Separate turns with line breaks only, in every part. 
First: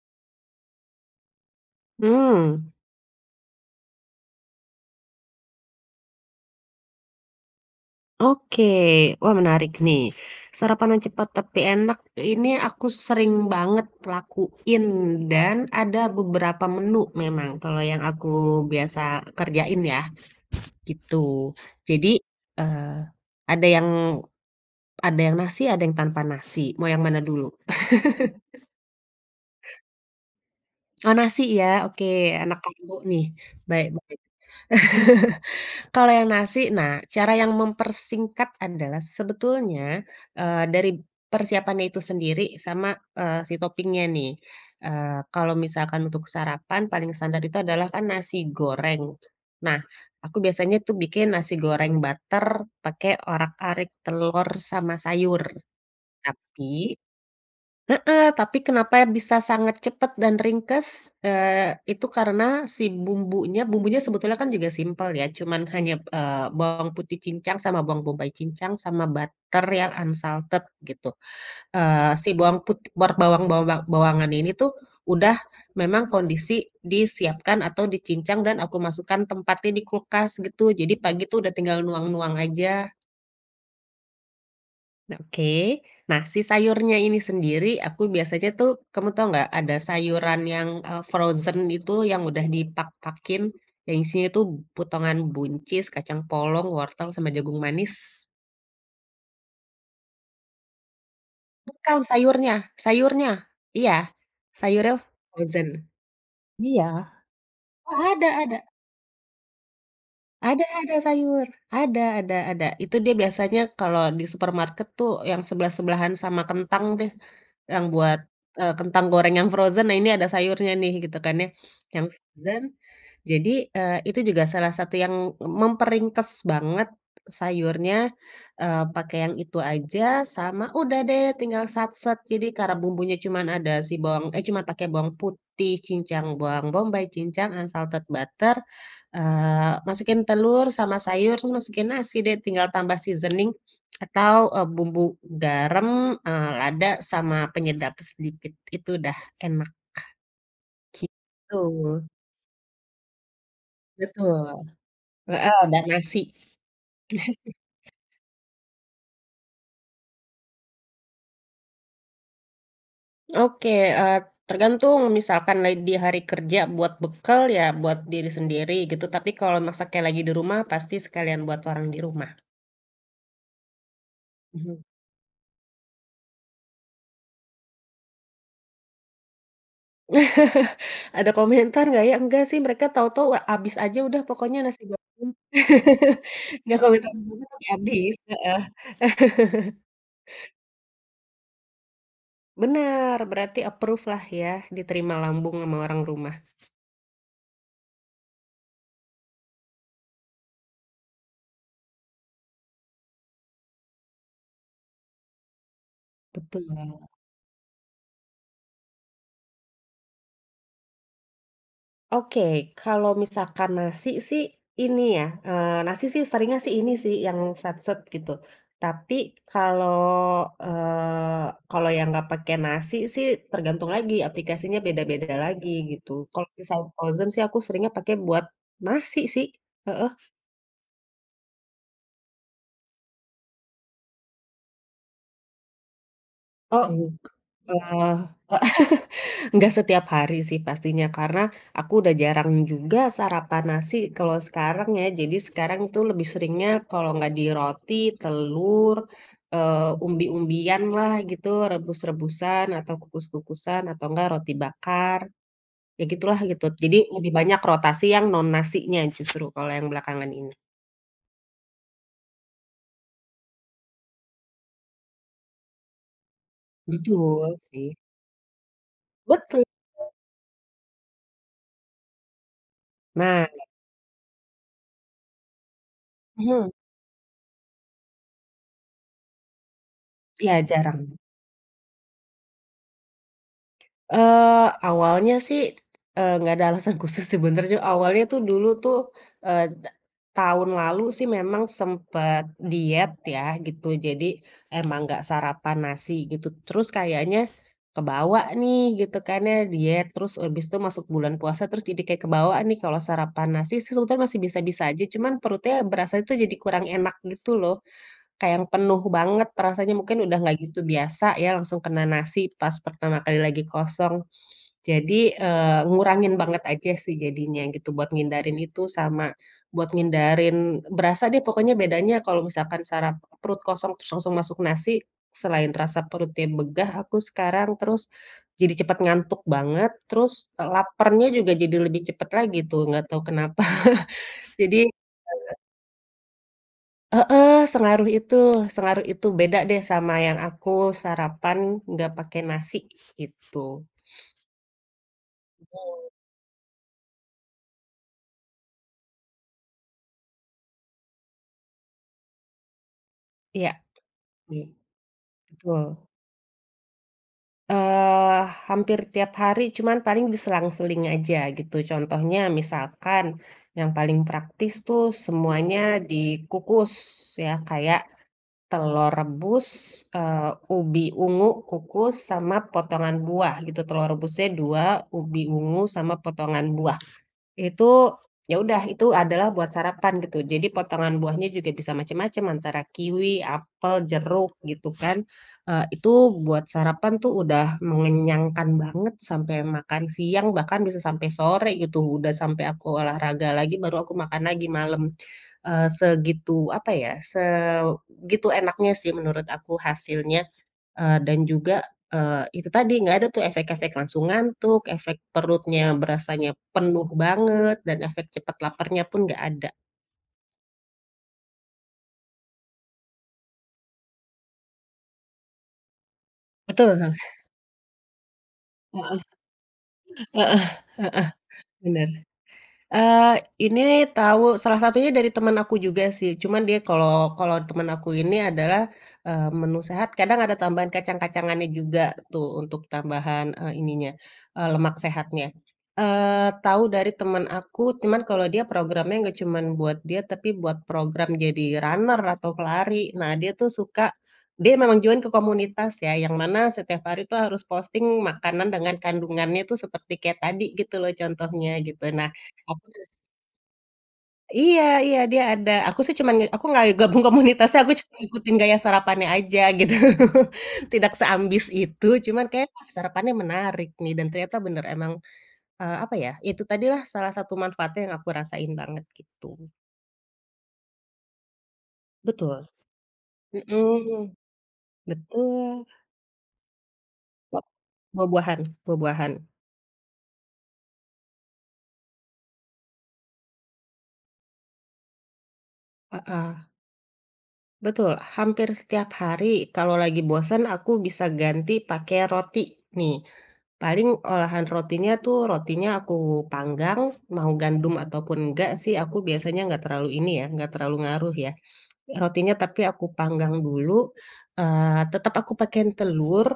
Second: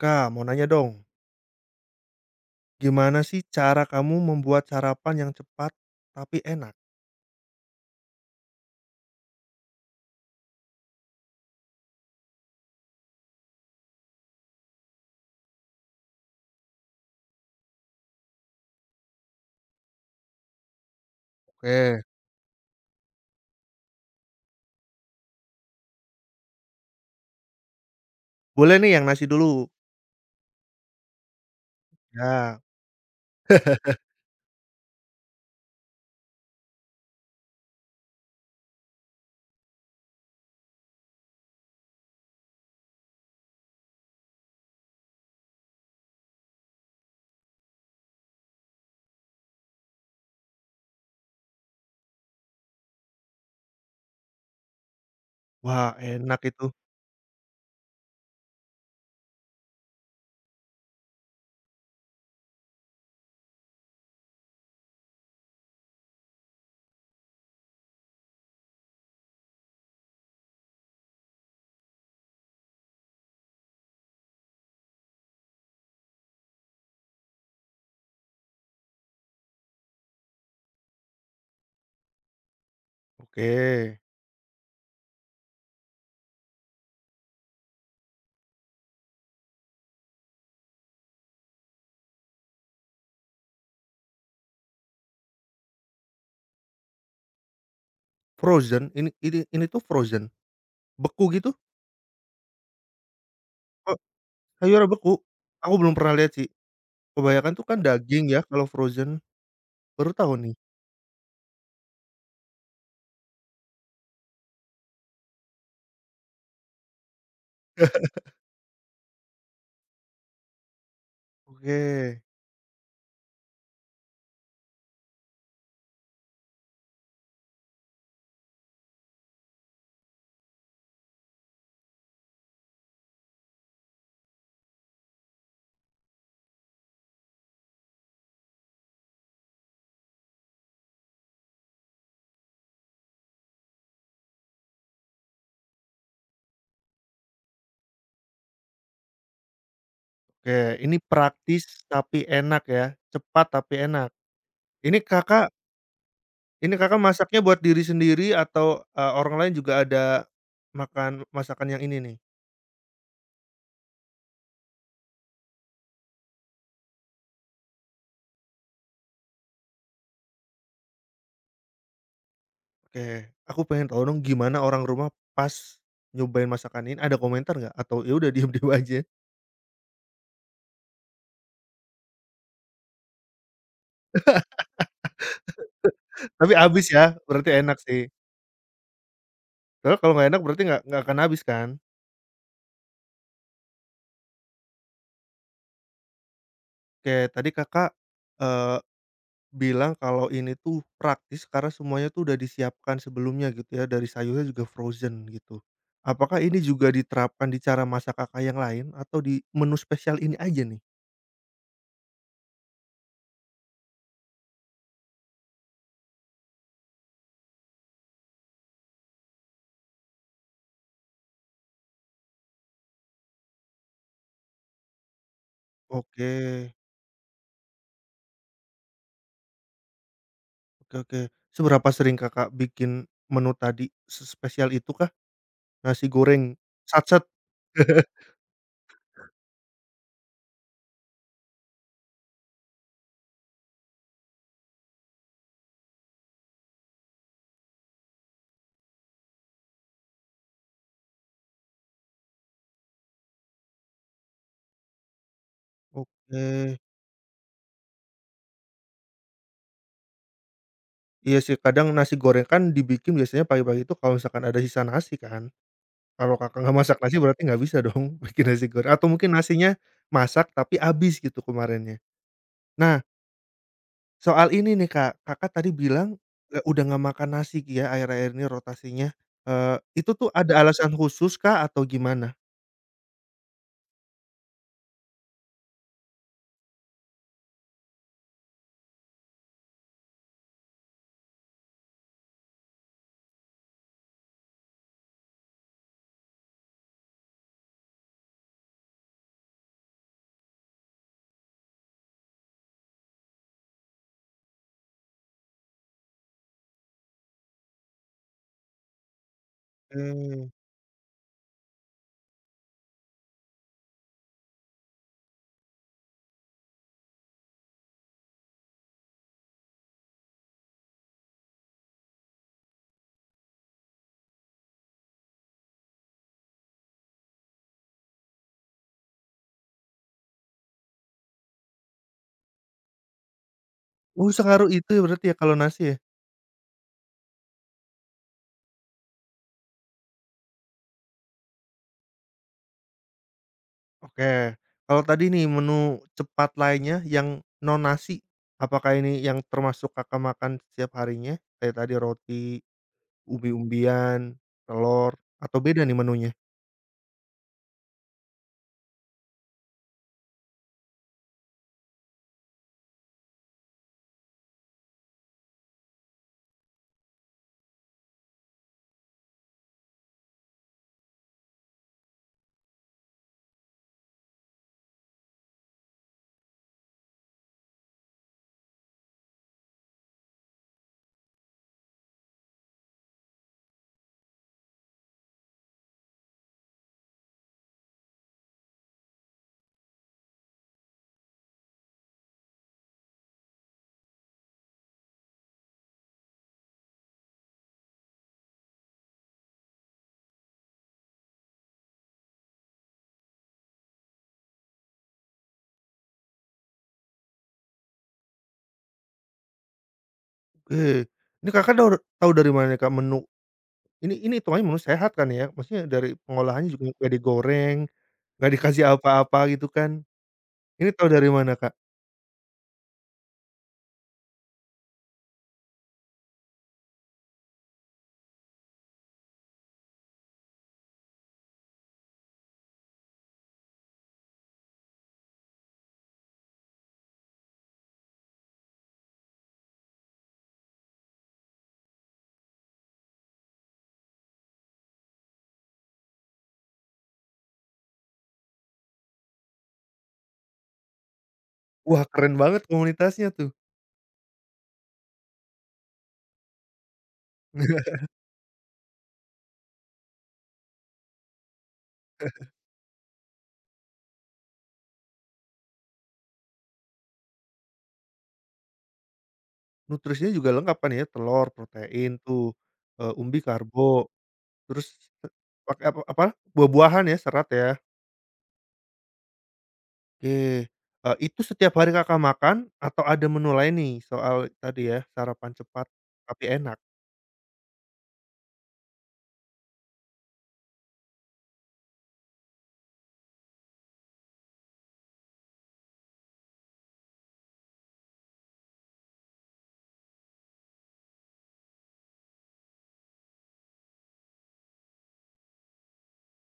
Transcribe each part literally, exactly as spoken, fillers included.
Kak, mau nanya dong,
Hmm.
gimana sih cara kamu membuat sarapan yang cepat tapi enak?
Oke. Wah, menarik nih. Sarapan yang cepat tapi enak ini aku sering banget lakuin, dan ada beberapa menu memang kalau yang aku biasa kerjain ya, gitu.
Oke,
Jadi, eee, ada yang ada yang nasi, ada yang tanpa nasi. Mau yang mana dulu?
boleh nih yang nasi dulu.
Oh, nasi ya? Oke, anak
Ya,
karbo nih. Baik, baik. Kalau yang nasi, nah, cara yang mempersingkat adalah sebetulnya, eee, dari persiapannya itu sendiri, sama, eee, si toppingnya nih. Eee, kalau misalkan untuk sarapan paling standar itu adalah kan nasi goreng. Nah, aku biasanya tuh bikin nasi goreng butter pakai orak-arik telur sama sayur.
wah enak itu.
tapi Heeh, tapi kenapa bisa sangat cepat dan ringkes? Eee, itu karena si bumbunya bumbunya sebetulnya kan juga simpel ya, cuman hanya, eee, bawang putih cincang sama bawang bombay cincang sama butter yang unsalted gitu. Eee, si bawang putih, bar bawang bawang bawangan ini tuh udah memang kondisi disiapkan atau dicincang, dan aku masukkan tempatnya di kulkas gitu, jadi pagi tuh udah tinggal nuang-nuang aja.
Oke,
Nah, oke. Nah, si sayurnya ini sendiri aku biasanya tuh, kamu tau nggak ada sayuran yang, eee, frozen itu yang udah dipak-pakin, yang isinya tuh potongan buncis, kacang polong, wortel, sama jagung manis.
frozen? Ini ini ini tuh frozen? Beku gitu?
Bukan sayurnya, sayurnya,
Oh,
iya,
sayurnya
sayurnya
beku?
frozen.
Aku belum pernah lihat sih.
Iya.
Kebanyakan tuh kan
Oh,
daging
ada
ya
ada
kalau frozen, baru tahu nih.
ada ada sayur, ada, ada, ada. Itu dia biasanya kalau di supermarket tuh yang sebelah-sebelahan sama kentang deh. Yang buat, eee, kentang goreng yang frozen, nah ini ada sayurnya nih gitu kan ya,
Oke,
yang frozen. Jadi, eee, itu juga salah satu yang memperingkes banget sayurnya, eee, pakai yang itu aja sama udah deh tinggal satset. Jadi karena bumbunya cuman ada si bawang, eh, cuman pakai bawang putih cincang, bawang bombay cincang, unsalted butter, eee, masukin telur sama sayur, terus masukin nasi deh, tinggal tambah seasoning atau, eee, bumbu garam, eee, lada sama penyedap sedikit, itu udah enak,
oke ini praktis
gitu.
tapi enak ya, cepat tapi enak.
Betul.
Ini Kakak
Heeh, dan nasi.
Ini Kakak masaknya buat diri sendiri atau, eee, orang lain juga ada makan masakan yang ini nih?
Oke, eee, tergantung misalkan lagi di hari kerja buat bekal ya buat diri sendiri gitu, tapi kalau masaknya lagi di rumah pasti sekalian buat orang di rumah.
Oke, aku pengen tahu dong gimana
Mhm.
orang rumah pas nyobain masakan ini, ada komentar nggak atau ya udah diem-diem aja?
Ada komentar nggak ya? Enggak sih, mereka tahu-tahu habis aja udah pokoknya nasi goreng.
Tapi
Nggak
habis
komentar
ya,
apa-apa
berarti
tapi
enak sih.
habis, heeh.
Soalnya kalau nggak enak berarti nggak nggak akan habis kan?
Bener, berarti approve lah ya, diterima lambung sama orang rumah.
Oke, tadi Kakak, eee, bilang kalau ini tuh praktis karena semuanya tuh udah disiapkan sebelumnya gitu ya, dari sayurnya juga frozen gitu. Apakah ini
Betul.
juga diterapkan di cara masak Kakak yang lain atau di menu spesial ini aja nih?
Oke, kalau misalkan nasi sih ini ya, eee, nasi sih seringnya sih ini sih yang setset gitu. Tapi kalau, eee, kalau yang nggak pakai nasi sih tergantung lagi, aplikasinya beda-beda lagi gitu.
Oke,
Kalau misal frozen sih aku seringnya pakai buat nasi sih, heeh.
oke oke. Seberapa sering Kakak bikin menu tadi sespesial itukah? Nasi goreng
Oh. Mmm.
satset?
eee Nggak setiap hari sih pastinya, karena aku udah jarang juga sarapan nasi kalau sekarang ya. Jadi sekarang itu lebih seringnya kalau nggak di roti, telur, eee, umbi-umbian lah gitu, rebus-rebusan atau kukus-kukusan atau enggak roti bakar, ya gitulah
Oke,
gitu. Jadi lebih banyak rotasi yang non nasinya justru kalau yang belakangan ini.
iya sih kadang nasi goreng kan dibikin biasanya pagi-pagi itu kalau misalkan ada sisa nasi kan. Kalau Kakak nggak masak nasi berarti
Betul
nggak bisa
sih,
dong bikin nasi goreng atau mungkin
betul.
nasinya masak tapi habis gitu kemarinnya. Nah,
Nah,
soal ini nih Kak, Kakak tadi bilang, eee,
mhm,
udah nggak makan nasi ya akhir-akhir ini rotasinya, eee, itu tuh ada
iya
alasan
jarang.
khusus kah atau gimana?
Eee, awalnya sih, eee, nggak ada alasan khusus sebenernya, awalnya tuh dulu tuh, eee, da tahun lalu sih memang sempet diet ya gitu, jadi emang nggak sarapan nasi gitu, terus kayaknya kebawa nih gitu kan ya diet, terus habis itu masuk bulan puasa, terus jadi kayak kebawa nih kalau sarapan nasi sih sebetulnya masih bisa-bisa aja, cuman perutnya berasa itu jadi kurang enak gitu loh, kayak yang penuh banget rasanya, mungkin udah
Mmm.
nggak gitu biasa ya langsung kena nasi pas pertama kali lagi kosong. Jadi, eee, ngurangin banget aja sih jadinya gitu buat ngindarin itu, sama buat ngindarin berasa deh pokoknya bedanya kalau misalkan sarap perut kosong terus langsung masuk nasi, selain rasa perutnya begah aku sekarang terus jadi cepet ngantuk banget, terus, eee, laparnya juga jadi lebih cepet lagi tuh nggak tahu kenapa.
Oh, sengaruh
Jadi
itu ya berarti ya kalau nasi ya?
heeh, sengaruh itu sengaruh itu beda deh sama yang aku sarapan nggak pakai nasi gitu.
Oke. Kalau tadi nih menu cepat lainnya yang non nasi, apakah ini yang termasuk Kakak makan setiap harinya? Kayak tadi roti,
Iya,
umbi-umbian,
nih
telur, atau
betul.
beda nih menunya?
Eee, hampir tiap hari, cuman paling diselang-seling aja gitu. Contohnya misalkan yang paling praktis tuh semuanya dikukus ya, kayak telur rebus, eee, ubi ungu kukus sama potongan buah gitu. Telur rebusnya dua, ubi ungu sama potongan buah. Itu, ya udah itu adalah buat sarapan gitu. Jadi potongan buahnya juga bisa macam-macam antara kiwi, apel, jeruk gitu kan. Eee, itu buat sarapan tuh udah mengenyangkan banget sampai makan siang, bahkan bisa sampai sore gitu. Udah sampai aku olahraga lagi baru aku makan lagi malam. Eee, segitu apa ya, segitu enaknya sih menurut aku hasilnya. Eee, dan juga, eee, itu tadi nggak ada tuh efek-efek langsung ngantuk, efek perutnya berasanya penuh banget, dan efek cepat laparnya pun nggak ada.
Oke. Ini Kakak daur tahu dari mana nih Kak menu ini ini hitungannya menu sehat kan ya? Maksudnya dari pengolahannya juga
Betul.
nggak digoreng, nggak dikasih
Heeh,
apa-apa gitu kan.
heeh,
Ini tahu
heeh,
dari mana Kak?
benar. Eee, ini tahu salah satunya dari teman aku juga sih, cuman dia kalau kalau teman aku ini adalah, eee, menu sehat kadang ada tambahan kacang-kacangannya juga tuh untuk tambahan, eee, ininya, eee, lemak sehatnya. Eee, tahu dari teman aku, cuman kalau dia programnya nggak cuman buat dia, tapi buat program jadi runner atau pelari. Nah, dia tuh suka dia memang join ke komunitas ya, yang mana setiap hari tuh harus posting makanan dengan kandungannya tuh seperti kayak tadi gitu loh contohnya,
Wah
gitu. Nah,
keren banget
Aku terus
komunitasnya tuh.
iya, iya, dia ada. Aku sih cuman aku nggak gabung komunitasnya, aku cuma ngikutin gaya sarapannya aja gitu. Tidak seambis itu, cuman kayak, "Wah, sarapannya menarik nih," dan ternyata bener emang, eee, apa ya, itu tadilah salah satu manfaatnya yang aku rasain banget gitu.
Nutrisinya juga lengkap kan ya, telur, protein tuh,
Betul,
eee, umbi karbo,
mhm,
terus pakai
betul.
apa apa, buah-buahan ya, serat
Wak
ya, oke.
buah-buahan buah-buahan,
Eee, itu setiap hari Kakak makan atau ada menu lain nih soal tadi ya, sarapan cepat tapi
heeh,
enak?
betul. Hampir setiap hari kalau lagi bosan aku bisa ganti pakai roti nih. Paling olahan rotinya tuh, rotinya aku panggang, mau gandum ataupun enggak sih, aku biasanya nggak terlalu ini ya, nggak terlalu ngaruh ya. Rotinya tapi aku panggang dulu, eee, tetap aku pakai telur,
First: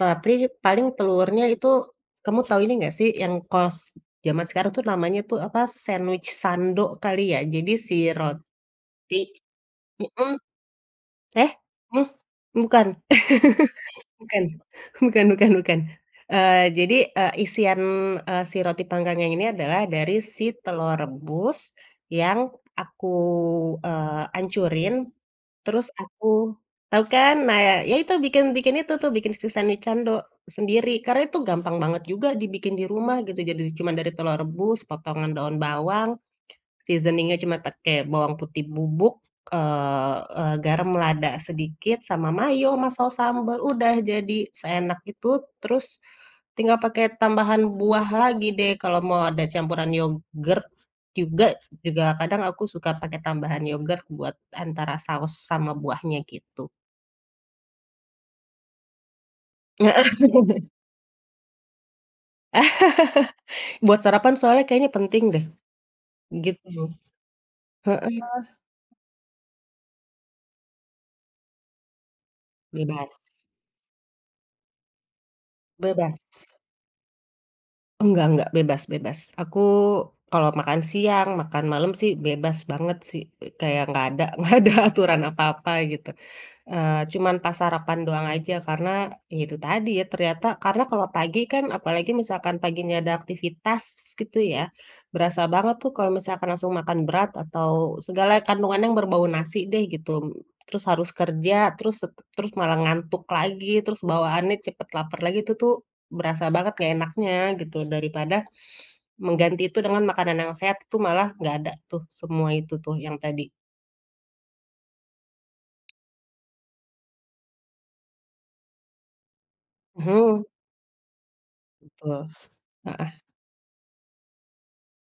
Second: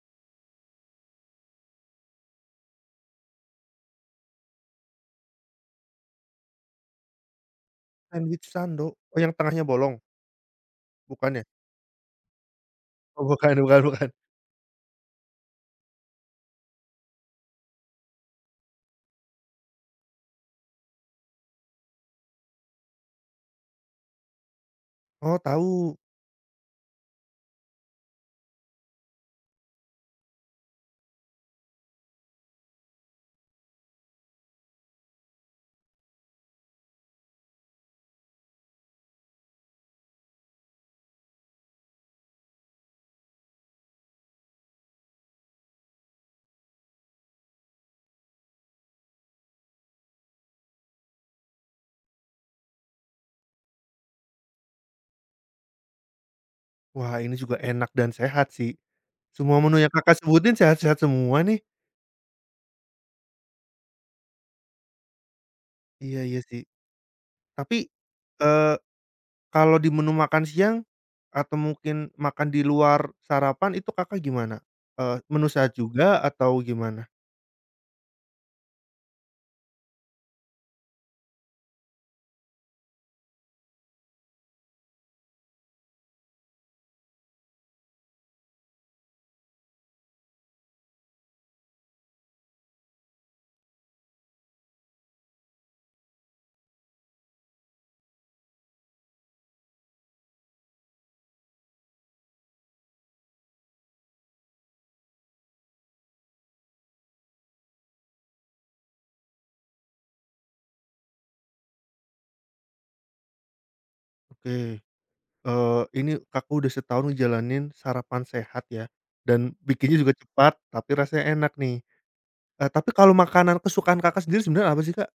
tapi paling telurnya itu, kamu tahu ini nggak sih, yang kos zaman sekarang tuh namanya tuh apa, sandwich sando kali ya? Jadi si roti
Sandwich sando, oh yang tengahnya bolong,
mhm,
bukan ya?
eh? Mmm, bukan?
Oh bukan bukan bukan.
Bukan, bukan, bukan, bukan, eee, jadi, eee, isian, eee, si roti panggangnya ini adalah dari si telur rebus yang aku, eee, hancurin,
Oh
terus
tahu.
aku tahu kan? Nah, ya itu bikin bikin itu tuh, bikin si sandwich cando sendiri, karena itu gampang banget juga dibikin di rumah gitu, jadi cuman dari telur rebus, potongan daun bawang. Seasoning-nya cuma pakai bawang putih bubuk, eee eee, garam lada sedikit, sama mayo, sama saus sambal, udah jadi seenak itu. Terus tinggal pakai tambahan buah lagi deh kalau mau, ada campuran yogurt juga, juga kadang aku suka pakai tambahan yogurt buat antara saus sama buahnya gitu.
Wah ini juga enak dan sehat sih. Semua menu yang Kakak sebutin sehat-sehat semua nih.
Heeh, ah, buat sarapan soalnya kayaknya penting deh,
Iya iya sih.
gitu.
Tapi,
Heeh,
eee kalau di menu makan siang, atau mungkin makan di luar
bebas,
sarapan itu Kakak gimana? Eee, menu sehat juga
bebas.
atau gimana?
Enggak enggak, bebas, bebas. Aku kalau makan siang, makan malam sih bebas banget sih, kayak nggak ada nggak ada aturan apa-apa gitu. Eee, cuman pas sarapan doang aja karena ya itu tadi ya ternyata karena kalau pagi kan apalagi misalkan paginya ada aktivitas gitu ya, berasa banget tuh kalau misalkan langsung makan berat atau segala kandungan yang berbau nasi deh gitu, terus harus kerja terus tet terus malah ngantuk lagi, terus bawaannya cepet lapar lagi itu tuh berasa banget nggak enaknya gitu. Daripada mengganti itu dengan makanan yang sehat tuh malah nggak ada tuh semua itu tuh yang tadi.
Oke, eee, ini Kakak udah setahun ngejalanin sarapan sehat ya, dan bikinnya juga
Mhm,
cepat, tapi rasanya enak nih.
betul,
Eee, tapi
heeh.
kalau makanan kesukaan Kakak sendiri sebenarnya apa sih, Kak?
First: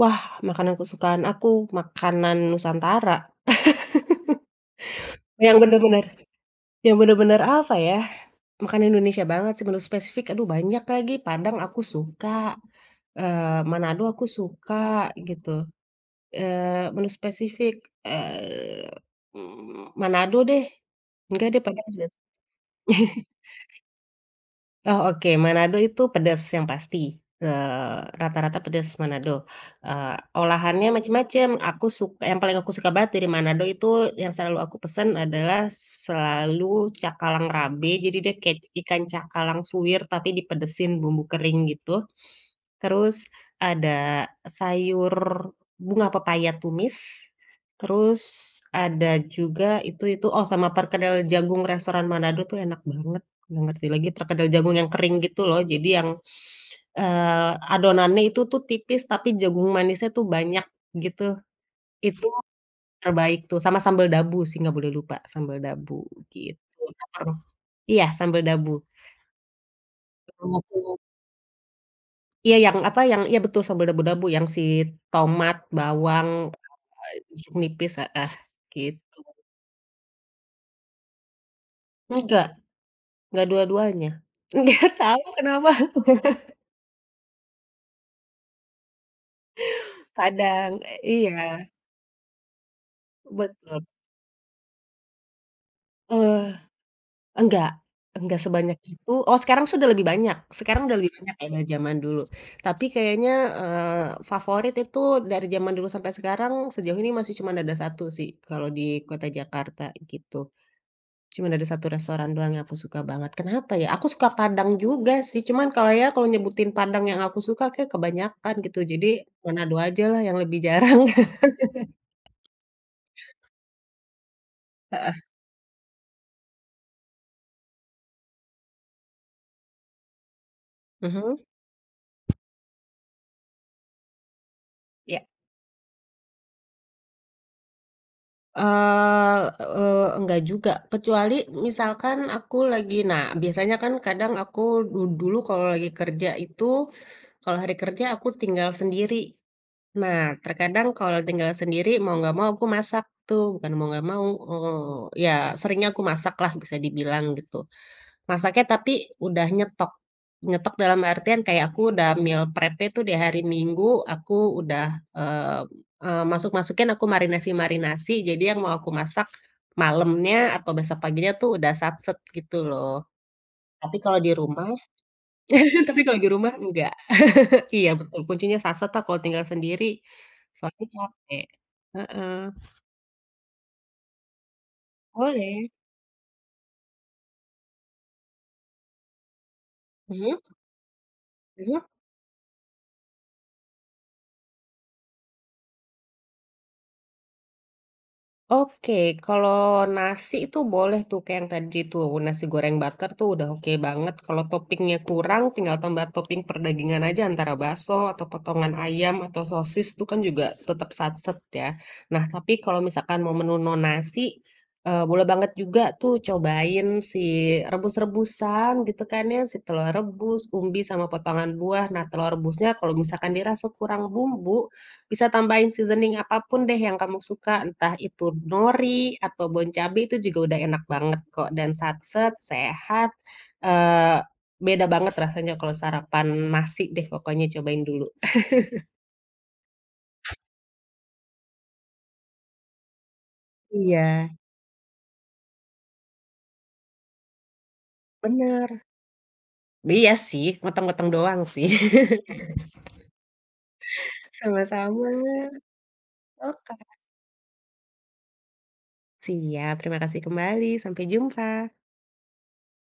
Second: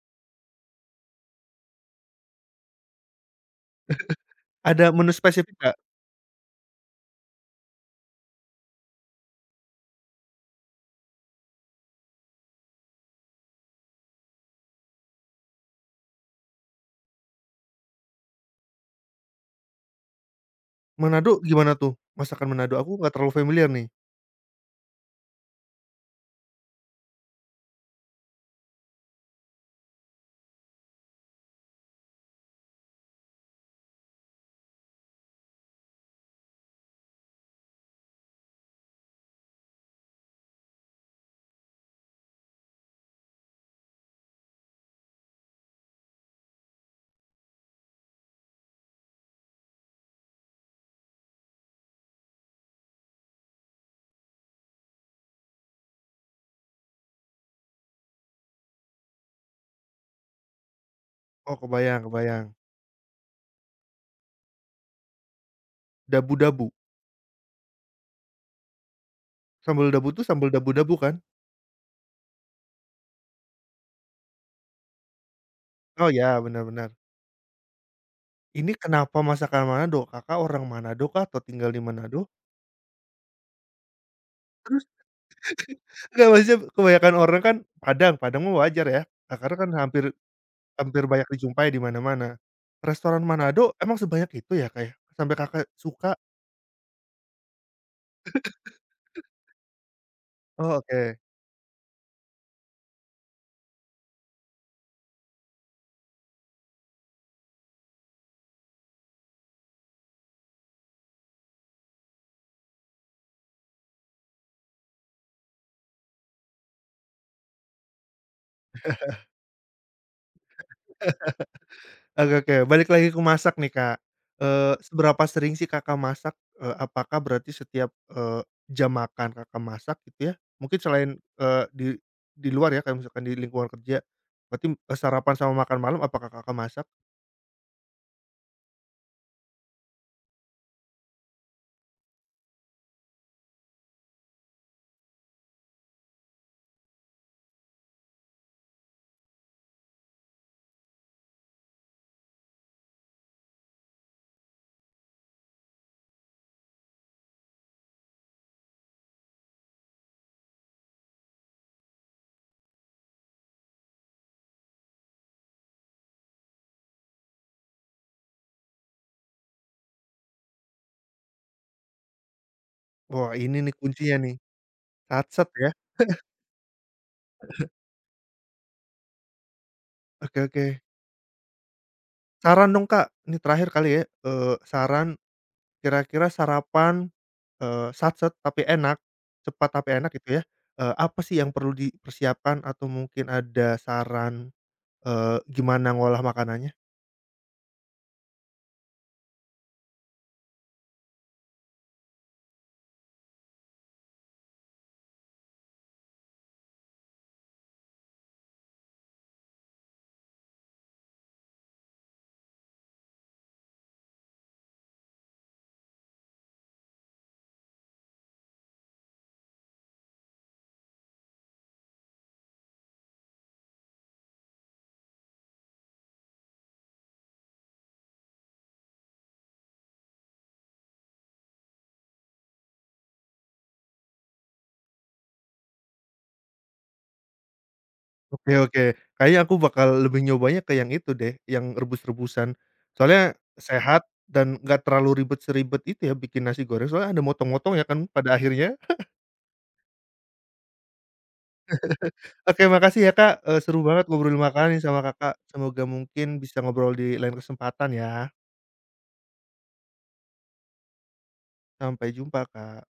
Wah, makanan kesukaan aku, makanan Nusantara.
Ada menu spesifik
Yang
nggak?
bener-bener yang bener-bener apa ya, makanan Indonesia banget sih, menu spesifik, aduh banyak lagi. Padang aku suka, eee, Manado aku suka, gitu. Eee, menu spesifik, eee, mmm, Manado deh.
Manado
Enggak deh,
gimana
Padang
tuh?
juga.
Masakan Manado, aku nggak terlalu familiar nih.
Oh, oke. Manado itu pedas yang pasti, eee, rata-rata pedas Manado, eee, olahannya macam-macam. Aku suka, yang paling aku suka banget dari Manado itu yang selalu aku pesen adalah selalu cakalang rabe, jadi dia kayak ikan cakalang suwir tapi dipedesin bumbu kering gitu. Terus ada sayur bunga pepaya tumis, terus ada juga itu itu oh, sama perkedel jagung restoran Manado tuh enak banget. Nggak ngerti lagi perkedel jagung yang kering gitu loh, jadi yang, eee, adonannya itu tuh tipis tapi jagung manisnya tuh banyak gitu,
Oh kebayang
itu
kebayang.
terbaik tuh, sama sambal dabu sih nggak boleh lupa, sambal dabu
Dabu-dabu?
gitu. Iya, sambal dabu.
Sambal dabu tuh sambal dabu-dabu kan?
Iya yang apa, yang iya betul sambal dabu-dabu yang si tomat,
Oh
bawang,
ya, benar benar.
eee, jeruk nipis, heeh,
Ini
gitu.
kenapa masakan Manado? Kakak orang Manado kah atau tinggal di Manado?
Enggak, enggak dua-duanya.
Terus
Nggak tahu kenapa.
nggak, maksudnya kebanyakan orang kan Padang, Padang mah wajar ya, eee, karena kan hampir
Kadang,
hampir banyak
iya,
dijumpai di mana-mana. Restoran Manado
betul,
emang sebanyak itu ya, Kak, ya? Sampai Kakak suka?
heeh. Enggak enggak sebanyak itu. Oh, sekarang sudah lebih banyak,
Oh,
sekarang udah lebih
oke.
banyak ya dari zaman dulu. Tapi kayaknya, eee, favorit itu dari zaman dulu sampai sekarang sejauh ini masih cuman ada satu sih kalau di kota Jakarta gitu. Cuman ada satu restoran doang yang aku suka banget. Kenapa ya? Aku suka Padang juga sih, cuman kayaknya kalau nyebutin Padang yang aku suka kayak kebanyakan gitu. Jadi Manado ajalah yang lebih jarang.
Oke oke, balik lagi ke masak nih, Kak. Eee,
Heeh.
seberapa sering sih Kakak masak? Eee, apakah berarti setiap, eee, jam makan Kakak masak gitu ya? Mungkin selain,
Mhm.
eee, di di luar ya, kayak misalkan di lingkungan kerja, berarti, eee,
Iya.
sarapan sama makan malam apakah Kakak masak?
Eee eee, Enggak juga, kecuali misalkan aku lagi nah, biasanya kan kadang aku du dulu kalau lagi kerja itu, kalau hari kerja aku tinggal sendiri. Nah, terkadang kalau tinggal sendiri mau nggak mau aku masak tuh, bukan mau nggak mau, eee, ya seringnya aku masaklah bisa dibilang gitu. Masaknya tapi udah nyetok. Nyetok dalam artian kayak aku udah meal prep-nya tuh di hari Minggu, aku udah, eee eee, masuk-masukin aku marinasi-marinasi, jadi yang mau aku masak malamnya atau besok paginya tuh udah satset gitu loh.
Wah, ini nih
Tapi
kuncinya
kalau di
nih,
rumah
satset ya?
tapi kalau di rumah enggak. Iya betul, kuncinya satset lah kalau tinggal sendiri,
Oke oke.
soalnya capek. Heeh.
Saran dong, Kak, ini terakhir kali ya, eee, saran
Boleh.
kira-kira sarapan, eee, satset tapi enak, cepat tapi enak gitu
Mhm,
ya, eee, apa sih yang perlu
mhm.
dipersiapkan atau mungkin ada saran, eee, gimana ngolah makanannya?
Oke, kalau nasi itu boleh tuh kayak yang tadi tuh, nasi goreng butter tuh udah oke banget. Kalau toppingnya kurang, tinggal tambah topping perdagangan aja antara bakso atau potongan ayam atau sosis tuh kan juga tetap satset ya. Nah, tapi kalau misalkan mau menu non nasi, eh, boleh banget juga tuh cobain si rebus-rebusan gitu kan ya, si telur rebus, umbi sama potongan buah. Nah, telur rebusnya kalau misalkan dirasa kurang bumbu, bisa tambahin seasoning apapun deh yang kamu suka, entah itu nori atau bon cabe itu juga udah enak banget kok dan satset, sehat, eee, beda banget rasanya kalau sarapan nasi deh pokoknya cobain dulu.
Oke oke, kayaknya aku bakal lebih nyobanya ke yang itu deh, yang rebus-rebusan. Soalnya sehat
Iya,
dan nggak terlalu ribet seribet itu ya bikin nasi goreng, soalnya ada motong-motong ya kan pada akhirnya.
bener. Iya sih, motong-motong doang sih.
Oke, makasih ya, Kak, eee, seru banget ngobrol makanan nih sama
Sama-sama,
Kakak. Semoga mungkin bisa
oka
ngobrol di lain kesempatan ya.
siap, terima kasih kembali, sampai jumpa.
Sampai jumpa, Kak.